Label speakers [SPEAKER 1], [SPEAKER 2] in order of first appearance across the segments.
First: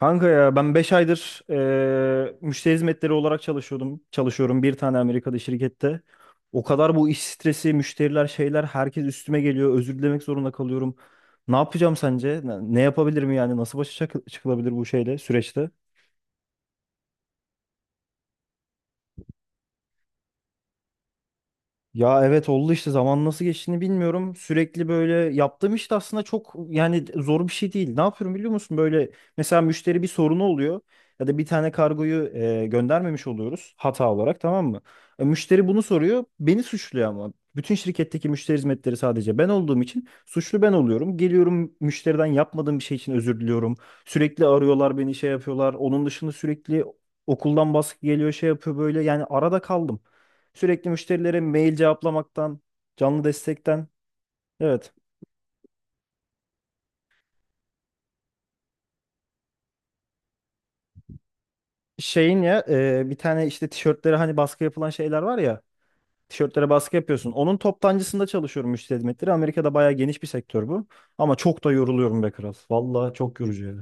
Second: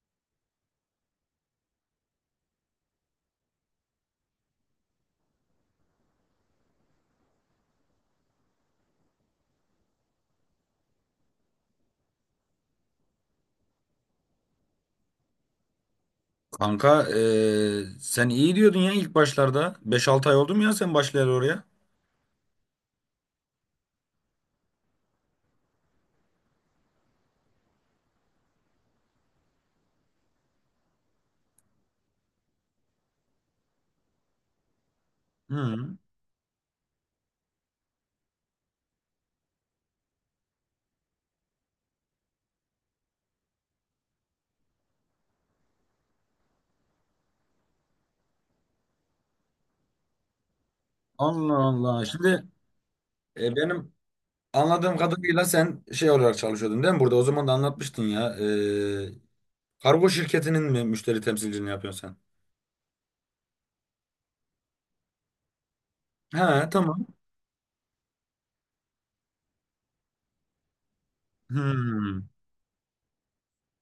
[SPEAKER 1] Kanka ya ben 5 aydır müşteri hizmetleri olarak çalışıyordum. Çalışıyorum bir tane Amerika'da şirkette. O kadar bu iş stresi, müşteriler, şeyler herkes üstüme geliyor. Özür dilemek zorunda kalıyorum. Ne yapacağım sence? Ne yapabilirim yani? Nasıl başa çıkılabilir bu şeyle, süreçte?
[SPEAKER 2] Kanka sen iyi diyordun ya ilk başlarda. Beş 6 ay oldu mu ya sen başlayalı oraya?
[SPEAKER 1] Ya evet oldu işte zaman nasıl geçtiğini bilmiyorum. Sürekli böyle yaptığım işte aslında çok yani zor bir şey değil. Ne yapıyorum biliyor musun? Böyle mesela müşteri bir sorunu oluyor ya da bir tane kargoyu göndermemiş oluyoruz hata olarak, tamam mı? Müşteri bunu
[SPEAKER 2] Hı.
[SPEAKER 1] soruyor, beni suçluyor ama. Bütün şirketteki müşteri hizmetleri sadece ben olduğum için suçlu ben oluyorum. Geliyorum müşteriden, yapmadığım bir şey için özür diliyorum. Sürekli arıyorlar beni, şey yapıyorlar. Onun dışında sürekli okuldan baskı geliyor, şey yapıyor böyle, yani arada kaldım. Sürekli müşterilere
[SPEAKER 2] Allah
[SPEAKER 1] mail
[SPEAKER 2] Allah. Şimdi
[SPEAKER 1] cevaplamaktan, canlı destekten.
[SPEAKER 2] benim
[SPEAKER 1] Evet.
[SPEAKER 2] anladığım kadarıyla sen şey olarak çalışıyordun değil mi? Burada o zaman da anlatmıştın ya. Kargo şirketinin mi müşteri temsilciliğini yapıyorsun
[SPEAKER 1] Şeyin ya, bir tane işte tişörtlere hani baskı yapılan şeyler var ya.
[SPEAKER 2] sen?
[SPEAKER 1] Tişörtlere
[SPEAKER 2] He,
[SPEAKER 1] baskı
[SPEAKER 2] tamam.
[SPEAKER 1] yapıyorsun. Onun toptancısında çalışıyorum, müşteri hizmetleri. Amerika'da bayağı geniş bir sektör bu. Ama çok da yoruluyorum
[SPEAKER 2] Hmm.
[SPEAKER 1] be kral. Vallahi çok yorucu yani.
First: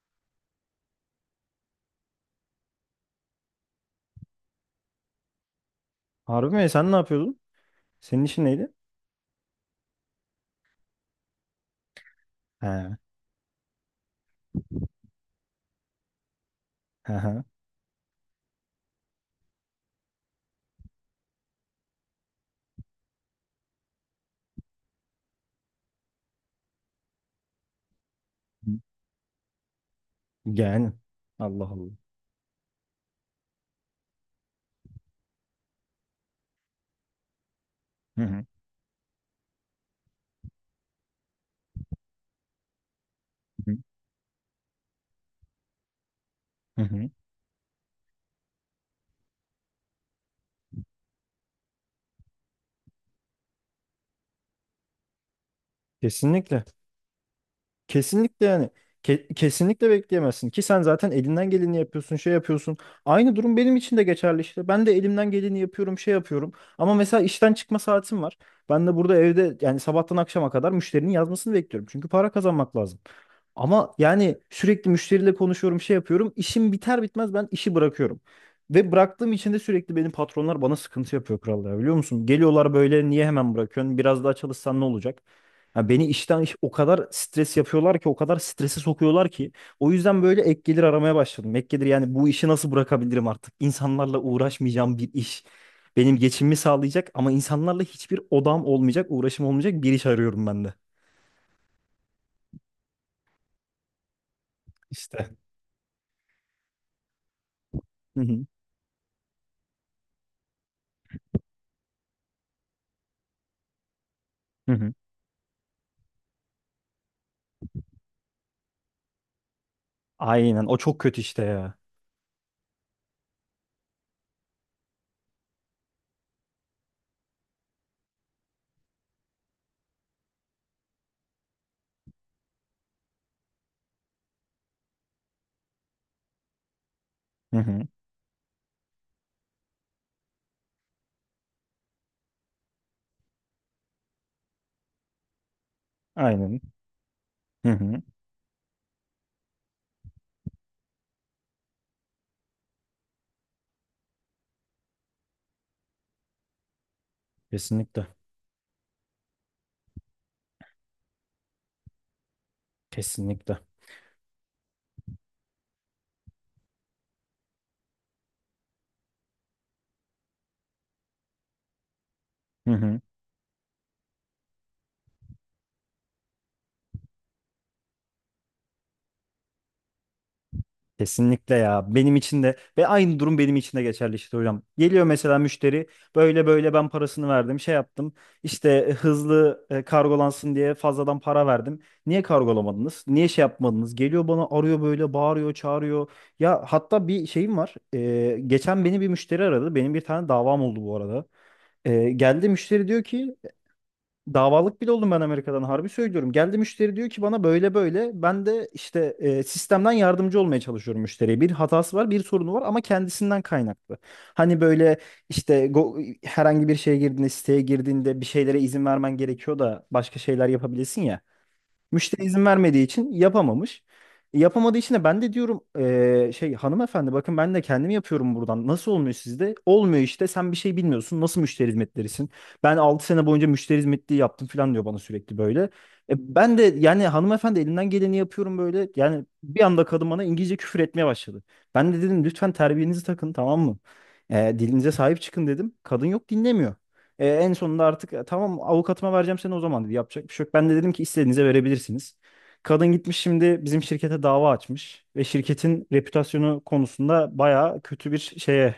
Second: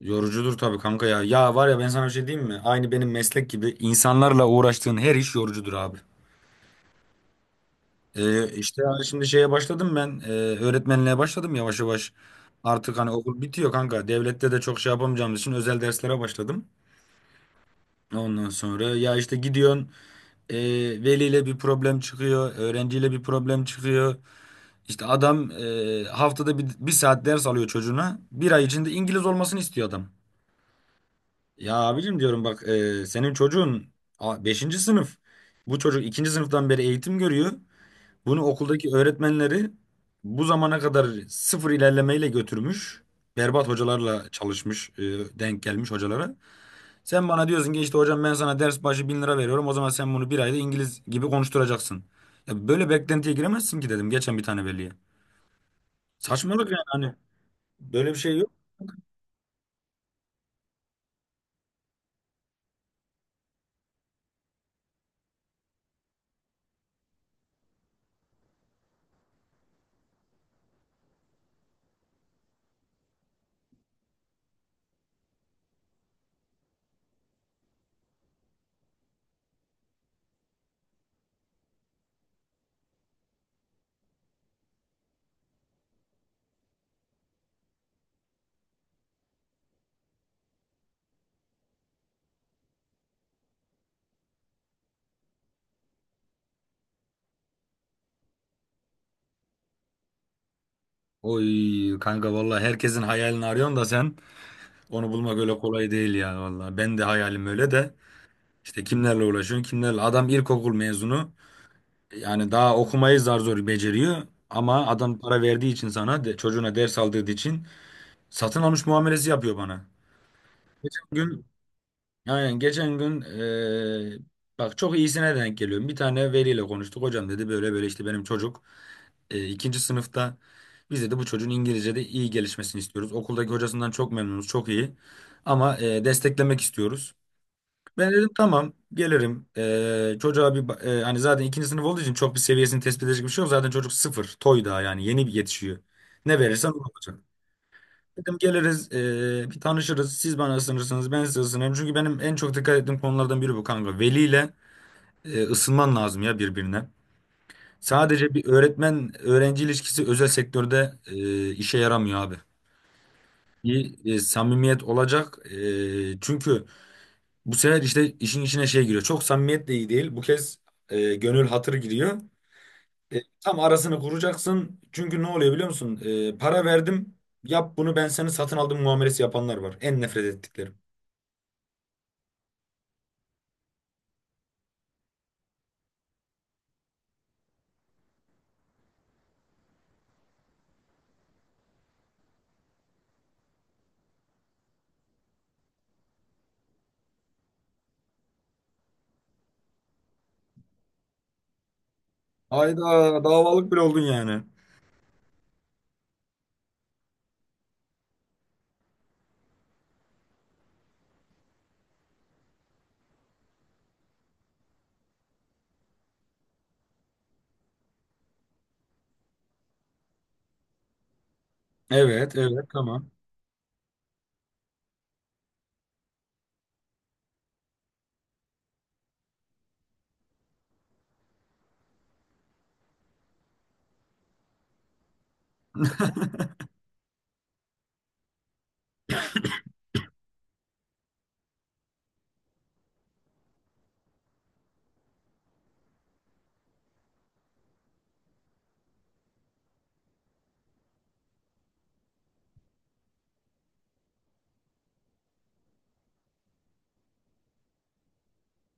[SPEAKER 2] Yorucudur tabii kanka ya. Ya var ya, ben sana bir şey diyeyim mi? Aynı benim meslek gibi, insanlarla uğraştığın her iş yorucudur abi.
[SPEAKER 1] Harbi mi? Sen ne yapıyordun? Senin işin neydi?
[SPEAKER 2] İşte hani şimdi şeye başladım ben, öğretmenliğe başladım yavaş yavaş.
[SPEAKER 1] He.
[SPEAKER 2] Artık hani okul bitiyor kanka. Devlette de çok şey yapamayacağımız için özel derslere başladım.
[SPEAKER 1] He he.
[SPEAKER 2] Ondan sonra ya işte gidiyorsun, e, veliyle bir problem çıkıyor. Öğrenciyle bir problem çıkıyor. İşte adam, haftada bir, bir saat ders alıyor çocuğuna. Bir ay içinde İngiliz olmasını istiyor adam.
[SPEAKER 1] Yani. Allah
[SPEAKER 2] Ya
[SPEAKER 1] Allah.
[SPEAKER 2] abicim diyorum bak, senin çocuğun beşinci sınıf. Bu çocuk ikinci sınıftan beri eğitim görüyor.
[SPEAKER 1] Hı
[SPEAKER 2] Bunu
[SPEAKER 1] hı.
[SPEAKER 2] okuldaki öğretmenleri bu zamana kadar sıfır ilerlemeyle götürmüş. Berbat hocalarla çalışmış, denk gelmiş hocalara.
[SPEAKER 1] Hı hı.
[SPEAKER 2] Sen bana diyorsun ki işte hocam, ben sana ders başı 1.000 lira veriyorum. O zaman sen bunu bir ayda İngiliz gibi konuşturacaksın. Ya böyle beklentiye giremezsin ki dedim geçen bir tane veliye.
[SPEAKER 1] Kesinlikle.
[SPEAKER 2] Saçmalık yani, hani böyle bir şey
[SPEAKER 1] Kesinlikle
[SPEAKER 2] yok.
[SPEAKER 1] yani. Kesinlikle bekleyemezsin ki, sen zaten elinden geleni yapıyorsun, şey yapıyorsun. Aynı durum benim için de geçerli işte. Ben de elimden geleni yapıyorum, şey yapıyorum. Ama mesela işten çıkma saatim var. Ben de burada evde, yani sabahtan akşama kadar müşterinin yazmasını bekliyorum. Çünkü para kazanmak lazım. Ama yani sürekli müşteriyle konuşuyorum, şey yapıyorum. İşim biter bitmez ben işi bırakıyorum. Ve bıraktığım için de sürekli benim patronlar bana sıkıntı yapıyor kral ya, biliyor musun? Geliyorlar böyle, niye hemen bırakıyorsun? Biraz daha çalışsan ne olacak? Ya beni işten o kadar stres yapıyorlar ki, o kadar strese sokuyorlar ki o yüzden böyle ek gelir aramaya başladım. Ek gelir, yani bu işi nasıl bırakabilirim artık? İnsanlarla uğraşmayacağım bir iş. Benim geçimimi sağlayacak ama insanlarla hiçbir odam olmayacak, uğraşım olmayacak bir iş arıyorum ben de.
[SPEAKER 2] Oy kanka, vallahi herkesin hayalini arıyorsun da sen, onu
[SPEAKER 1] İşte.
[SPEAKER 2] bulmak öyle kolay değil ya vallahi. Ben de hayalim öyle de
[SPEAKER 1] Hı hı.
[SPEAKER 2] işte kimlerle uğraşıyorsun, kimlerle. Adam ilkokul mezunu. Yani daha okumayı zar zor beceriyor,
[SPEAKER 1] Hı
[SPEAKER 2] ama
[SPEAKER 1] hı.
[SPEAKER 2] adam para verdiği için sana çocuğuna ders aldırdığı için satın almış muamelesi yapıyor bana.
[SPEAKER 1] Aynen, o çok kötü işte
[SPEAKER 2] Gün,
[SPEAKER 1] ya.
[SPEAKER 2] yani geçen gün, bak çok iyisine denk geliyorum. Bir tane veliyle konuştuk. Hocam dedi, böyle böyle işte benim çocuk, ikinci sınıfta, biz dedi bu çocuğun İngilizce'de iyi gelişmesini istiyoruz. Okuldaki hocasından çok memnunuz, çok iyi ama desteklemek istiyoruz.
[SPEAKER 1] Hı hı.
[SPEAKER 2] Ben dedim tamam, gelirim. Çocuğa bir hani zaten ikinci sınıf olduğu için çok bir seviyesini tespit edecek bir şey yok. Zaten çocuk sıfır. Toy daha yani, yeni bir yetişiyor. Ne
[SPEAKER 1] Aynen.
[SPEAKER 2] verirsen o olacak.
[SPEAKER 1] Hı hı.
[SPEAKER 2] Dedim geliriz, bir tanışırız. Siz bana ısınırsınız, ben size ısınırım. Çünkü benim en çok dikkat ettiğim konulardan biri bu kanka. Veliyle ısınman lazım ya birbirine.
[SPEAKER 1] Kesinlikle.
[SPEAKER 2] Sadece bir öğretmen öğrenci ilişkisi özel sektörde işe yaramıyor abi.
[SPEAKER 1] Kesinlikle.
[SPEAKER 2] Bir samimiyet olacak. Çünkü bu sefer işte işin içine şey giriyor. Çok samimiyet de iyi değil. Bu kez gönül hatır giriyor.
[SPEAKER 1] Hı hı.
[SPEAKER 2] Tam arasını kuracaksın. Çünkü ne oluyor biliyor musun? Para verdim. Yap bunu, ben seni satın aldım muamelesi yapanlar var. En nefret ettiklerim.
[SPEAKER 1] Kesinlikle ya. Benim için de, ve aynı durum benim için de geçerli işte hocam. Geliyor mesela müşteri, böyle böyle ben parasını verdim, şey yaptım, işte hızlı kargolansın diye fazladan para verdim. Niye kargolamadınız? Niye şey yapmadınız? Geliyor bana, arıyor, böyle bağırıyor çağırıyor. Ya hatta bir şeyim var. Geçen beni bir müşteri aradı. Benim bir tane davam oldu bu arada. Geldi müşteri diyor
[SPEAKER 2] Hayda,
[SPEAKER 1] ki.
[SPEAKER 2] davalık bile oldun yani.
[SPEAKER 1] Davalık bile oldum ben Amerika'dan, harbi söylüyorum. Geldi müşteri diyor ki bana böyle böyle. Ben de işte sistemden yardımcı olmaya çalışıyorum müşteriye. Bir hatası var, bir sorunu var ama kendisinden kaynaklı. Hani böyle işte, herhangi bir şeye girdiğinde, siteye girdiğinde bir şeylere izin vermen gerekiyor da başka şeyler yapabilirsin ya. Müşteri
[SPEAKER 2] Evet,
[SPEAKER 1] izin
[SPEAKER 2] evet,
[SPEAKER 1] vermediği
[SPEAKER 2] tamam.
[SPEAKER 1] için yapamamış. E, yapamadığı için de ben de diyorum şey, hanımefendi bakın, ben de kendim yapıyorum buradan. Nasıl olmuyor sizde? Olmuyor, işte sen bir şey bilmiyorsun. Nasıl müşteri hizmetlerisin? Ben 6 sene boyunca müşteri hizmetliği yaptım falan diyor bana sürekli böyle. E, ben de yani, hanımefendi elinden geleni yapıyorum böyle. Yani bir anda kadın bana İngilizce küfür etmeye başladı. Ben de dedim lütfen terbiyenizi takın, tamam mı? E, dilinize sahip çıkın dedim. Kadın yok, dinlemiyor. E, en sonunda artık, Tamam, avukatıma vereceğim seni o zaman" dedi. Yapacak bir şey yok. Ben de dedim ki istediğinize verebilirsiniz. Kadın gitmiş şimdi bizim şirkete dava açmış ve şirketin reputasyonu konusunda bayağı kötü bir şeye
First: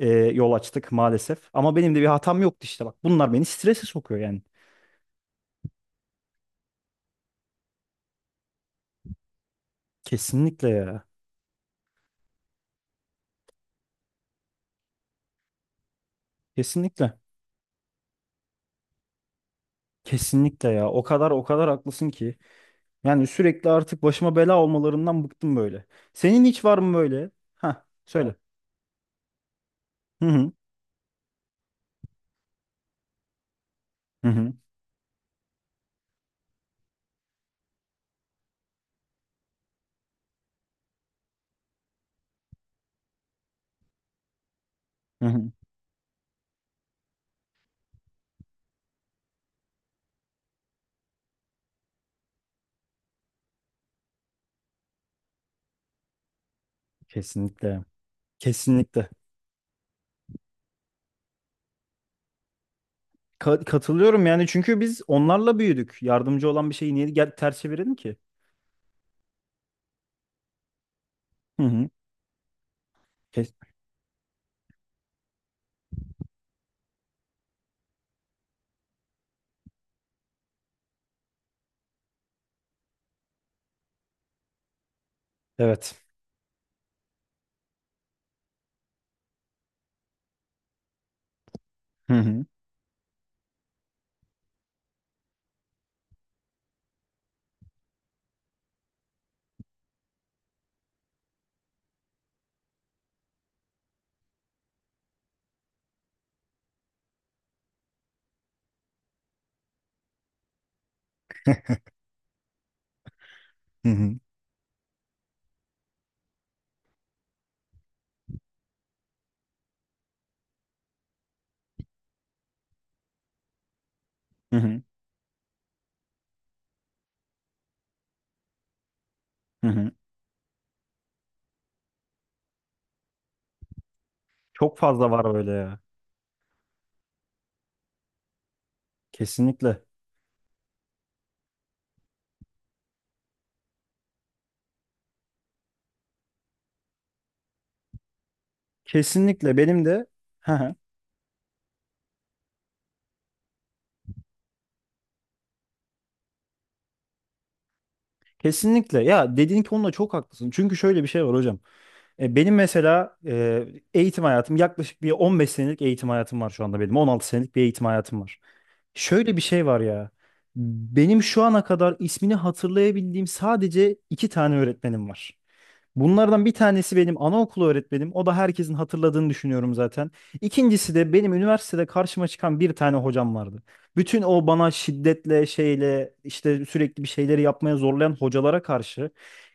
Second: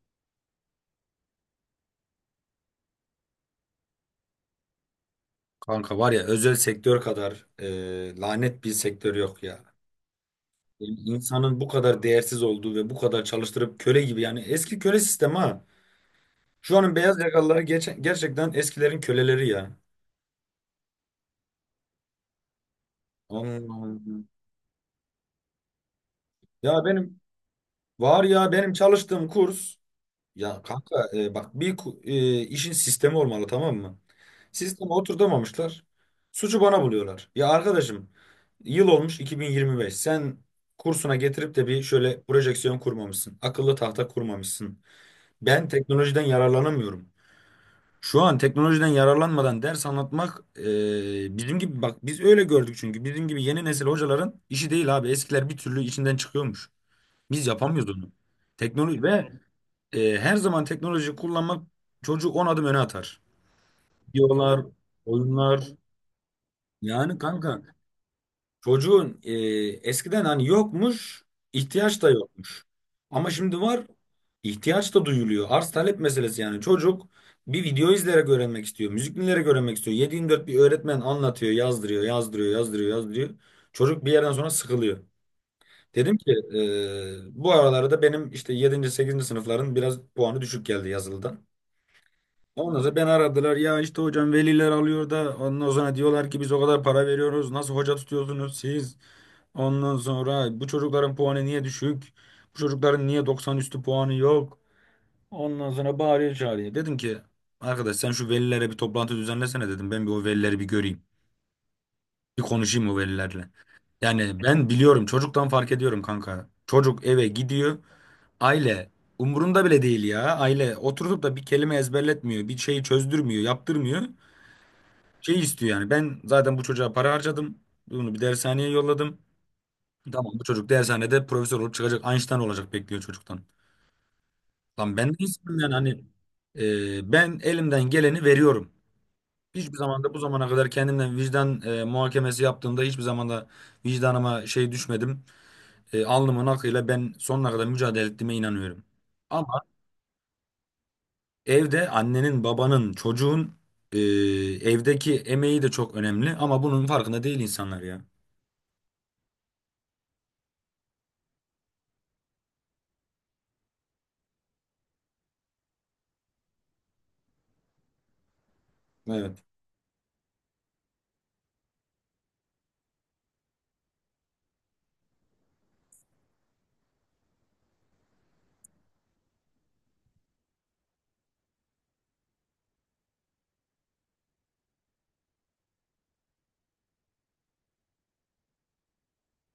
[SPEAKER 1] yol açtık maalesef. Ama benim de bir hatam yoktu işte, bak. Bunlar beni strese sokuyor yani.
[SPEAKER 2] Kanka var ya, özel sektör kadar lanet bir sektör yok ya.
[SPEAKER 1] Kesinlikle
[SPEAKER 2] Yani
[SPEAKER 1] ya.
[SPEAKER 2] İnsanın bu kadar değersiz olduğu ve bu kadar çalıştırıp köle gibi, yani eski köle sistemi ha. Şu anın
[SPEAKER 1] Kesinlikle.
[SPEAKER 2] beyaz yakalıları gerçekten eskilerin köleleri ya.
[SPEAKER 1] Kesinlikle ya. O kadar, o kadar haklısın ki. Yani sürekli artık
[SPEAKER 2] Anladım.
[SPEAKER 1] başıma bela olmalarından bıktım böyle. Senin hiç var
[SPEAKER 2] Ya
[SPEAKER 1] mı
[SPEAKER 2] benim
[SPEAKER 1] böyle? Ha,
[SPEAKER 2] var
[SPEAKER 1] söyle.
[SPEAKER 2] ya benim çalıştığım kurs
[SPEAKER 1] Hı hı.
[SPEAKER 2] ya kanka, bak bir işin sistemi olmalı, tamam mı?
[SPEAKER 1] Hı hı.
[SPEAKER 2] Sisteme oturtamamışlar. Suçu bana buluyorlar. Ya arkadaşım, yıl olmuş 2025. Sen kursuna getirip de bir şöyle projeksiyon kurmamışsın. Akıllı tahta kurmamışsın.
[SPEAKER 1] Hı hı.
[SPEAKER 2] Ben teknolojiden yararlanamıyorum. Şu an teknolojiden yararlanmadan ders anlatmak, bizim gibi bak, biz öyle gördük çünkü, bizim gibi yeni nesil hocaların işi değil abi. Eskiler bir türlü içinden çıkıyormuş. Biz
[SPEAKER 1] Kesinlikle.
[SPEAKER 2] yapamıyoruz onu. Teknoloji
[SPEAKER 1] Kesinlikle.
[SPEAKER 2] ve her zaman teknoloji kullanmak çocuğu 10 adım öne atar.
[SPEAKER 1] Katılıyorum yani,
[SPEAKER 2] Videolar,
[SPEAKER 1] çünkü biz onlarla
[SPEAKER 2] oyunlar.
[SPEAKER 1] büyüdük. Yardımcı olan bir şeyi niye
[SPEAKER 2] Yani
[SPEAKER 1] gel ters
[SPEAKER 2] kanka,
[SPEAKER 1] çevirelim ki?
[SPEAKER 2] çocuğun eskiden hani yokmuş,
[SPEAKER 1] Hı hı.
[SPEAKER 2] ihtiyaç da yokmuş. Ama
[SPEAKER 1] Kes-
[SPEAKER 2] şimdi var, ihtiyaç da duyuluyor. Arz talep meselesi yani. Çocuk bir video izleyerek öğrenmek istiyor, müzik dinleyerek öğrenmek istiyor. 7/24 bir öğretmen anlatıyor, yazdırıyor, yazdırıyor, yazdırıyor, yazdırıyor. Çocuk bir yerden sonra sıkılıyor.
[SPEAKER 1] Evet.
[SPEAKER 2] Dedim ki bu aralarda benim işte yedinci sekizinci sınıfların biraz puanı düşük geldi yazılıdan.
[SPEAKER 1] Hı hı.
[SPEAKER 2] Ondan sonra beni aradılar ya işte hocam, veliler alıyor da ondan sonra diyorlar ki biz o kadar para veriyoruz, nasıl hoca tutuyorsunuz siz? Ondan sonra bu çocukların puanı niye düşük? Bu çocukların niye 90 üstü puanı yok? Ondan sonra bağırıyor çağırıyor. Dedim ki arkadaş, sen şu velilere bir toplantı düzenlesene dedim, ben bir o velileri bir göreyim. Bir konuşayım o velilerle.
[SPEAKER 1] Hı hı.
[SPEAKER 2] Yani ben biliyorum, çocuktan fark ediyorum kanka. Çocuk eve gidiyor. Aile umurunda bile değil ya. Aile oturup da bir kelime ezberletmiyor, bir şeyi çözdürmüyor, yaptırmıyor.
[SPEAKER 1] Hı hı.
[SPEAKER 2] Şey istiyor yani. Ben zaten bu çocuğa para harcadım. Bunu bir dershaneye yolladım.
[SPEAKER 1] Hı hı.
[SPEAKER 2] Tamam, bu çocuk dershanede profesör olup çıkacak, Einstein olacak bekliyor çocuktan.
[SPEAKER 1] Çok
[SPEAKER 2] Lan ben
[SPEAKER 1] fazla var
[SPEAKER 2] de
[SPEAKER 1] böyle
[SPEAKER 2] istiyorum yani,
[SPEAKER 1] ya.
[SPEAKER 2] hani ben elimden geleni veriyorum. Hiçbir
[SPEAKER 1] Kesinlikle.
[SPEAKER 2] zaman da bu zamana kadar kendimden vicdan muhakemesi yaptığımda, hiçbir zaman da vicdanıma şey düşmedim. Alnımın akıyla ben sonuna kadar mücadele ettiğime inanıyorum.
[SPEAKER 1] Kesinlikle
[SPEAKER 2] Ama
[SPEAKER 1] benim de. Hı hı.
[SPEAKER 2] evde annenin, babanın, çocuğun e, evdeki emeği de çok önemli, ama bunun farkında değil insanlar ya.
[SPEAKER 1] Kesinlikle. Ya dediğin konuda çok haklısın. Çünkü şöyle bir şey var hocam. Benim mesela eğitim hayatım, yaklaşık bir 15 senelik eğitim hayatım var şu anda benim. 16 senelik bir eğitim hayatım var. Şöyle bir
[SPEAKER 2] Evet.
[SPEAKER 1] şey var ya. Benim şu ana kadar ismini hatırlayabildiğim sadece iki tane öğretmenim var. Bunlardan bir tanesi benim anaokulu öğretmenim. O da herkesin hatırladığını düşünüyorum zaten. İkincisi de benim üniversitede karşıma çıkan bir tane hocam vardı. Bütün o bana şiddetle şeyle, işte sürekli bir şeyleri yapmaya zorlayan hocalara karşı,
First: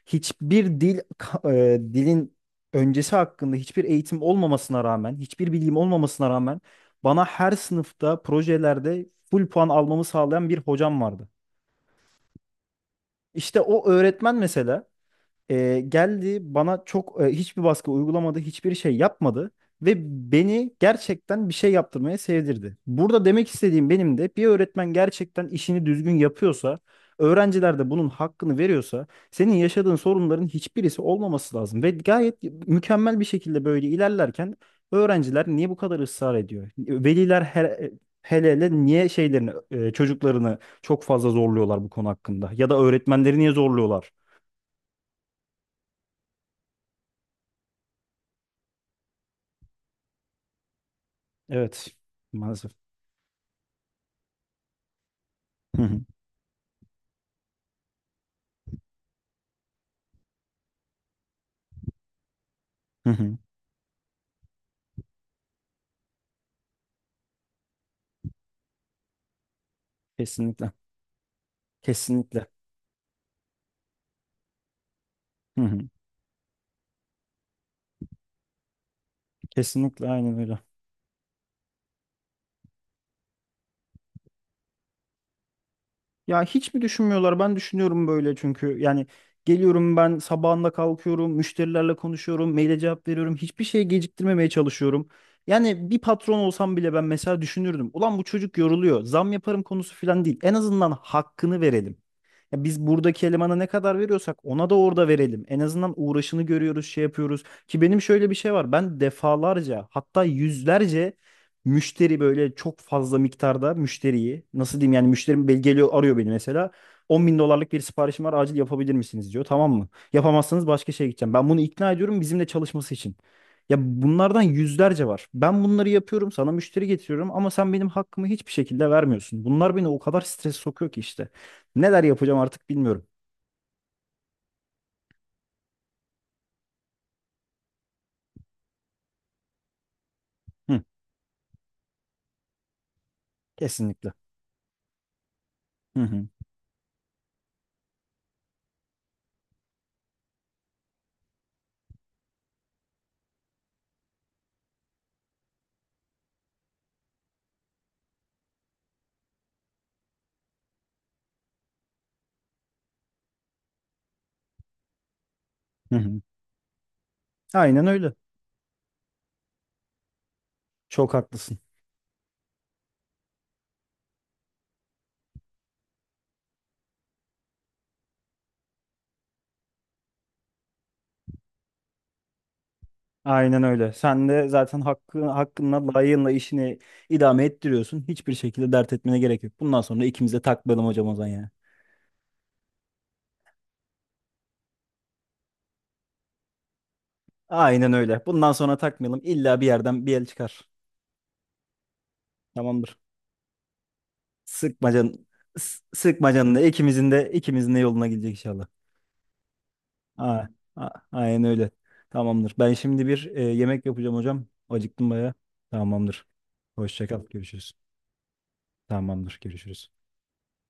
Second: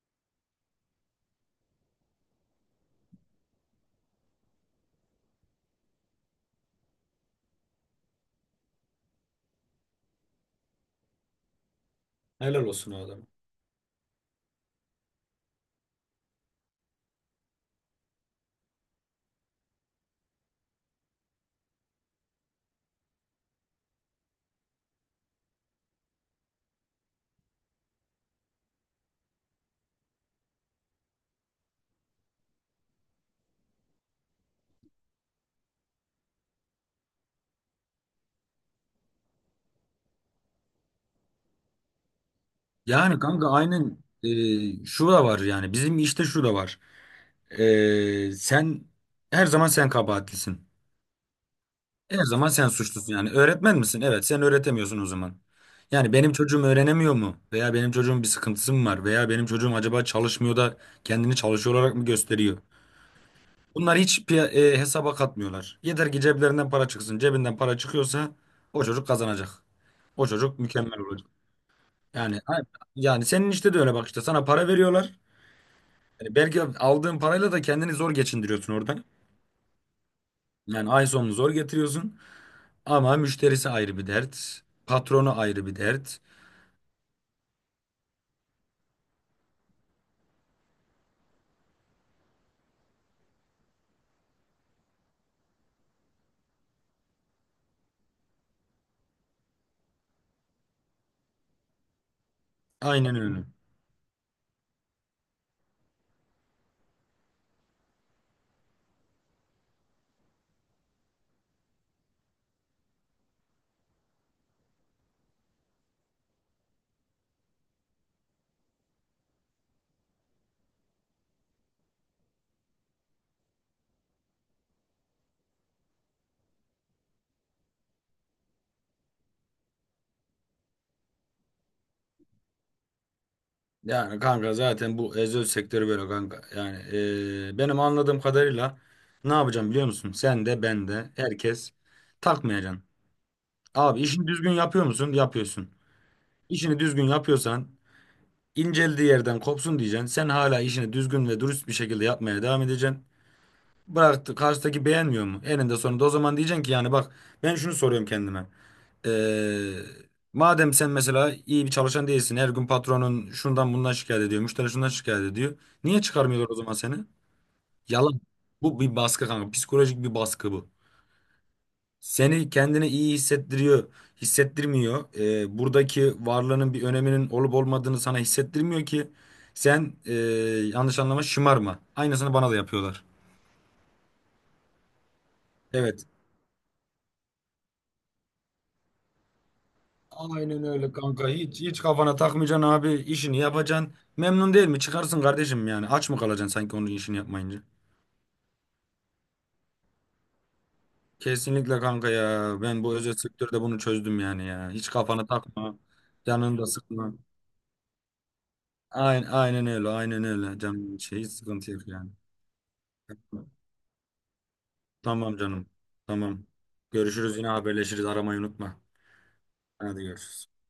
[SPEAKER 1] hiçbir dil dilin öncesi hakkında hiçbir eğitim olmamasına rağmen, hiçbir bilgim olmamasına rağmen bana her sınıfta projelerde full puan almamı sağlayan bir hocam vardı.
[SPEAKER 2] Helal olsun o adama.
[SPEAKER 1] İşte o öğretmen mesela geldi bana çok, hiçbir baskı uygulamadı, hiçbir şey yapmadı ve beni gerçekten bir şey yaptırmaya sevdirdi. Burada demek istediğim, benim de bir öğretmen gerçekten işini düzgün yapıyorsa, öğrenciler de bunun hakkını veriyorsa, senin yaşadığın sorunların hiçbirisi olmaması lazım ve gayet mükemmel bir şekilde böyle ilerlerken öğrenciler niye bu kadar ısrar ediyor? Veliler hele hele niye şeylerini, çocuklarını çok fazla zorluyorlar bu konu hakkında? Ya da
[SPEAKER 2] Yani
[SPEAKER 1] öğretmenleri
[SPEAKER 2] kanka
[SPEAKER 1] niye
[SPEAKER 2] aynen,
[SPEAKER 1] zorluyorlar?
[SPEAKER 2] şu da var yani, bizim işte şu da var. Sen her zaman sen kabahatlisin.
[SPEAKER 1] Evet,
[SPEAKER 2] Her zaman sen
[SPEAKER 1] maalesef.
[SPEAKER 2] suçlusun yani. Öğretmen misin? Evet, sen öğretemiyorsun o zaman.
[SPEAKER 1] Hı hı,
[SPEAKER 2] Yani benim çocuğum öğrenemiyor mu? Veya benim çocuğum bir sıkıntısı mı var? Veya benim çocuğum acaba çalışmıyor da kendini çalışıyor olarak mı gösteriyor?
[SPEAKER 1] hı hı.
[SPEAKER 2] Bunlar hiç hesaba katmıyorlar. Yeter ki ceplerinden para çıksın. Cebinden para çıkıyorsa o çocuk kazanacak. O çocuk
[SPEAKER 1] Kesinlikle.
[SPEAKER 2] mükemmel olacak. Yani
[SPEAKER 1] Kesinlikle.
[SPEAKER 2] yani senin işte de öyle, bak işte sana para veriyorlar.
[SPEAKER 1] Hı hı.
[SPEAKER 2] Yani belki aldığın parayla da kendini zor geçindiriyorsun orada.
[SPEAKER 1] Kesinlikle, aynen öyle.
[SPEAKER 2] Yani ay sonunu zor getiriyorsun. Ama müşterisi ayrı bir dert. Patronu ayrı bir dert.
[SPEAKER 1] Ya hiç mi düşünmüyorlar? Ben düşünüyorum böyle, çünkü yani geliyorum ben sabahında, kalkıyorum, müşterilerle konuşuyorum, maile cevap veriyorum. Hiçbir şey geciktirmemeye çalışıyorum. Yani bir patron olsam bile, ben mesela düşünürdüm. Ulan bu çocuk yoruluyor. Zam yaparım konusu falan değil. En azından hakkını verelim. Ya biz
[SPEAKER 2] Aynen
[SPEAKER 1] buradaki
[SPEAKER 2] öyle.
[SPEAKER 1] elemana ne kadar veriyorsak ona da orada verelim. En azından uğraşını görüyoruz, şey yapıyoruz. Ki benim şöyle bir şey var. Ben defalarca, hatta yüzlerce müşteri, böyle çok fazla miktarda müşteriyi, nasıl diyeyim yani, müşterim geliyor arıyor beni mesela. 10 bin dolarlık bir siparişim var, acil yapabilir misiniz diyor, tamam mı? Yapamazsanız başka şeye gideceğim. Ben bunu ikna ediyorum bizimle çalışması için. Ya bunlardan yüzlerce var. Ben bunları yapıyorum, sana müşteri getiriyorum ama sen benim hakkımı hiçbir şekilde vermiyorsun. Bunlar beni o kadar stres sokuyor ki işte. Neler yapacağım artık bilmiyorum.
[SPEAKER 2] Yani kanka zaten bu özel sektörü böyle kanka. Yani benim anladığım kadarıyla ne yapacağım biliyor musun? Sen de,
[SPEAKER 1] Hı,
[SPEAKER 2] ben de, herkes takmayacaksın. Abi
[SPEAKER 1] kesinlikle.
[SPEAKER 2] işini düzgün yapıyor musun? Yapıyorsun.
[SPEAKER 1] Hı hı,
[SPEAKER 2] İşini düzgün yapıyorsan inceldiği yerden kopsun diyeceksin. Sen hala işini düzgün ve dürüst bir şekilde yapmaya devam edeceksin. Bıraktı, karşıdaki beğenmiyor mu? Eninde sonunda o zaman diyeceksin ki, yani bak, ben şunu soruyorum kendime. Ee, Madem sen mesela iyi bir çalışan değilsin. Her gün patronun şundan bundan şikayet ediyor. Müşteri şundan şikayet ediyor.
[SPEAKER 1] hı
[SPEAKER 2] Niye
[SPEAKER 1] hı.
[SPEAKER 2] çıkarmıyorlar o zaman seni?
[SPEAKER 1] Aynen öyle.
[SPEAKER 2] Yalan. Bu bir baskı kanka. Psikolojik bir baskı bu.
[SPEAKER 1] Çok haklısın.
[SPEAKER 2] Seni kendini iyi hissettiriyor, hissettirmiyor. Buradaki varlığının bir öneminin olup olmadığını sana hissettirmiyor ki sen, yanlış anlama, şımarma. Aynısını bana da yapıyorlar.
[SPEAKER 1] Aynen öyle. Sen de zaten hakkı, hakkınla,
[SPEAKER 2] Evet.
[SPEAKER 1] layığınla işini idame ettiriyorsun. Hiçbir şekilde dert etmene gerek yok. Bundan sonra ikimiz de
[SPEAKER 2] Aynen
[SPEAKER 1] takmayalım
[SPEAKER 2] öyle
[SPEAKER 1] hocam o zaman
[SPEAKER 2] kanka.
[SPEAKER 1] yani.
[SPEAKER 2] Hiç hiç kafana takmayacaksın abi. İşini yapacaksın. Memnun değil mi? Çıkarsın kardeşim yani. Aç mı kalacaksın sanki onun işini yapmayınca?
[SPEAKER 1] Aynen öyle. Bundan sonra takmayalım. İlla bir yerden bir el çıkar.
[SPEAKER 2] Kesinlikle kanka ya. Ben bu
[SPEAKER 1] Tamamdır.
[SPEAKER 2] özel sektörde bunu çözdüm yani ya. Hiç
[SPEAKER 1] Sıkma canını.
[SPEAKER 2] kafana takma.
[SPEAKER 1] Sıkma
[SPEAKER 2] Canını
[SPEAKER 1] canını.
[SPEAKER 2] da
[SPEAKER 1] İkimizin
[SPEAKER 2] sıkma.
[SPEAKER 1] de, ikimizin de yoluna gidecek inşallah.
[SPEAKER 2] Aynen, aynen öyle. Aynen
[SPEAKER 1] A-
[SPEAKER 2] öyle.
[SPEAKER 1] a-
[SPEAKER 2] Canım şey, hiç
[SPEAKER 1] aynen öyle.
[SPEAKER 2] sıkıntı yok yani.
[SPEAKER 1] Tamamdır. Ben şimdi bir yemek yapacağım hocam. Acıktım baya.
[SPEAKER 2] Tamam canım.
[SPEAKER 1] Tamamdır.
[SPEAKER 2] Tamam.
[SPEAKER 1] Hoşça kal.
[SPEAKER 2] Görüşürüz, yine
[SPEAKER 1] Görüşürüz.
[SPEAKER 2] haberleşiriz. Aramayı unutma.
[SPEAKER 1] Tamamdır. Görüşürüz.
[SPEAKER 2] Hadi görüşürüz.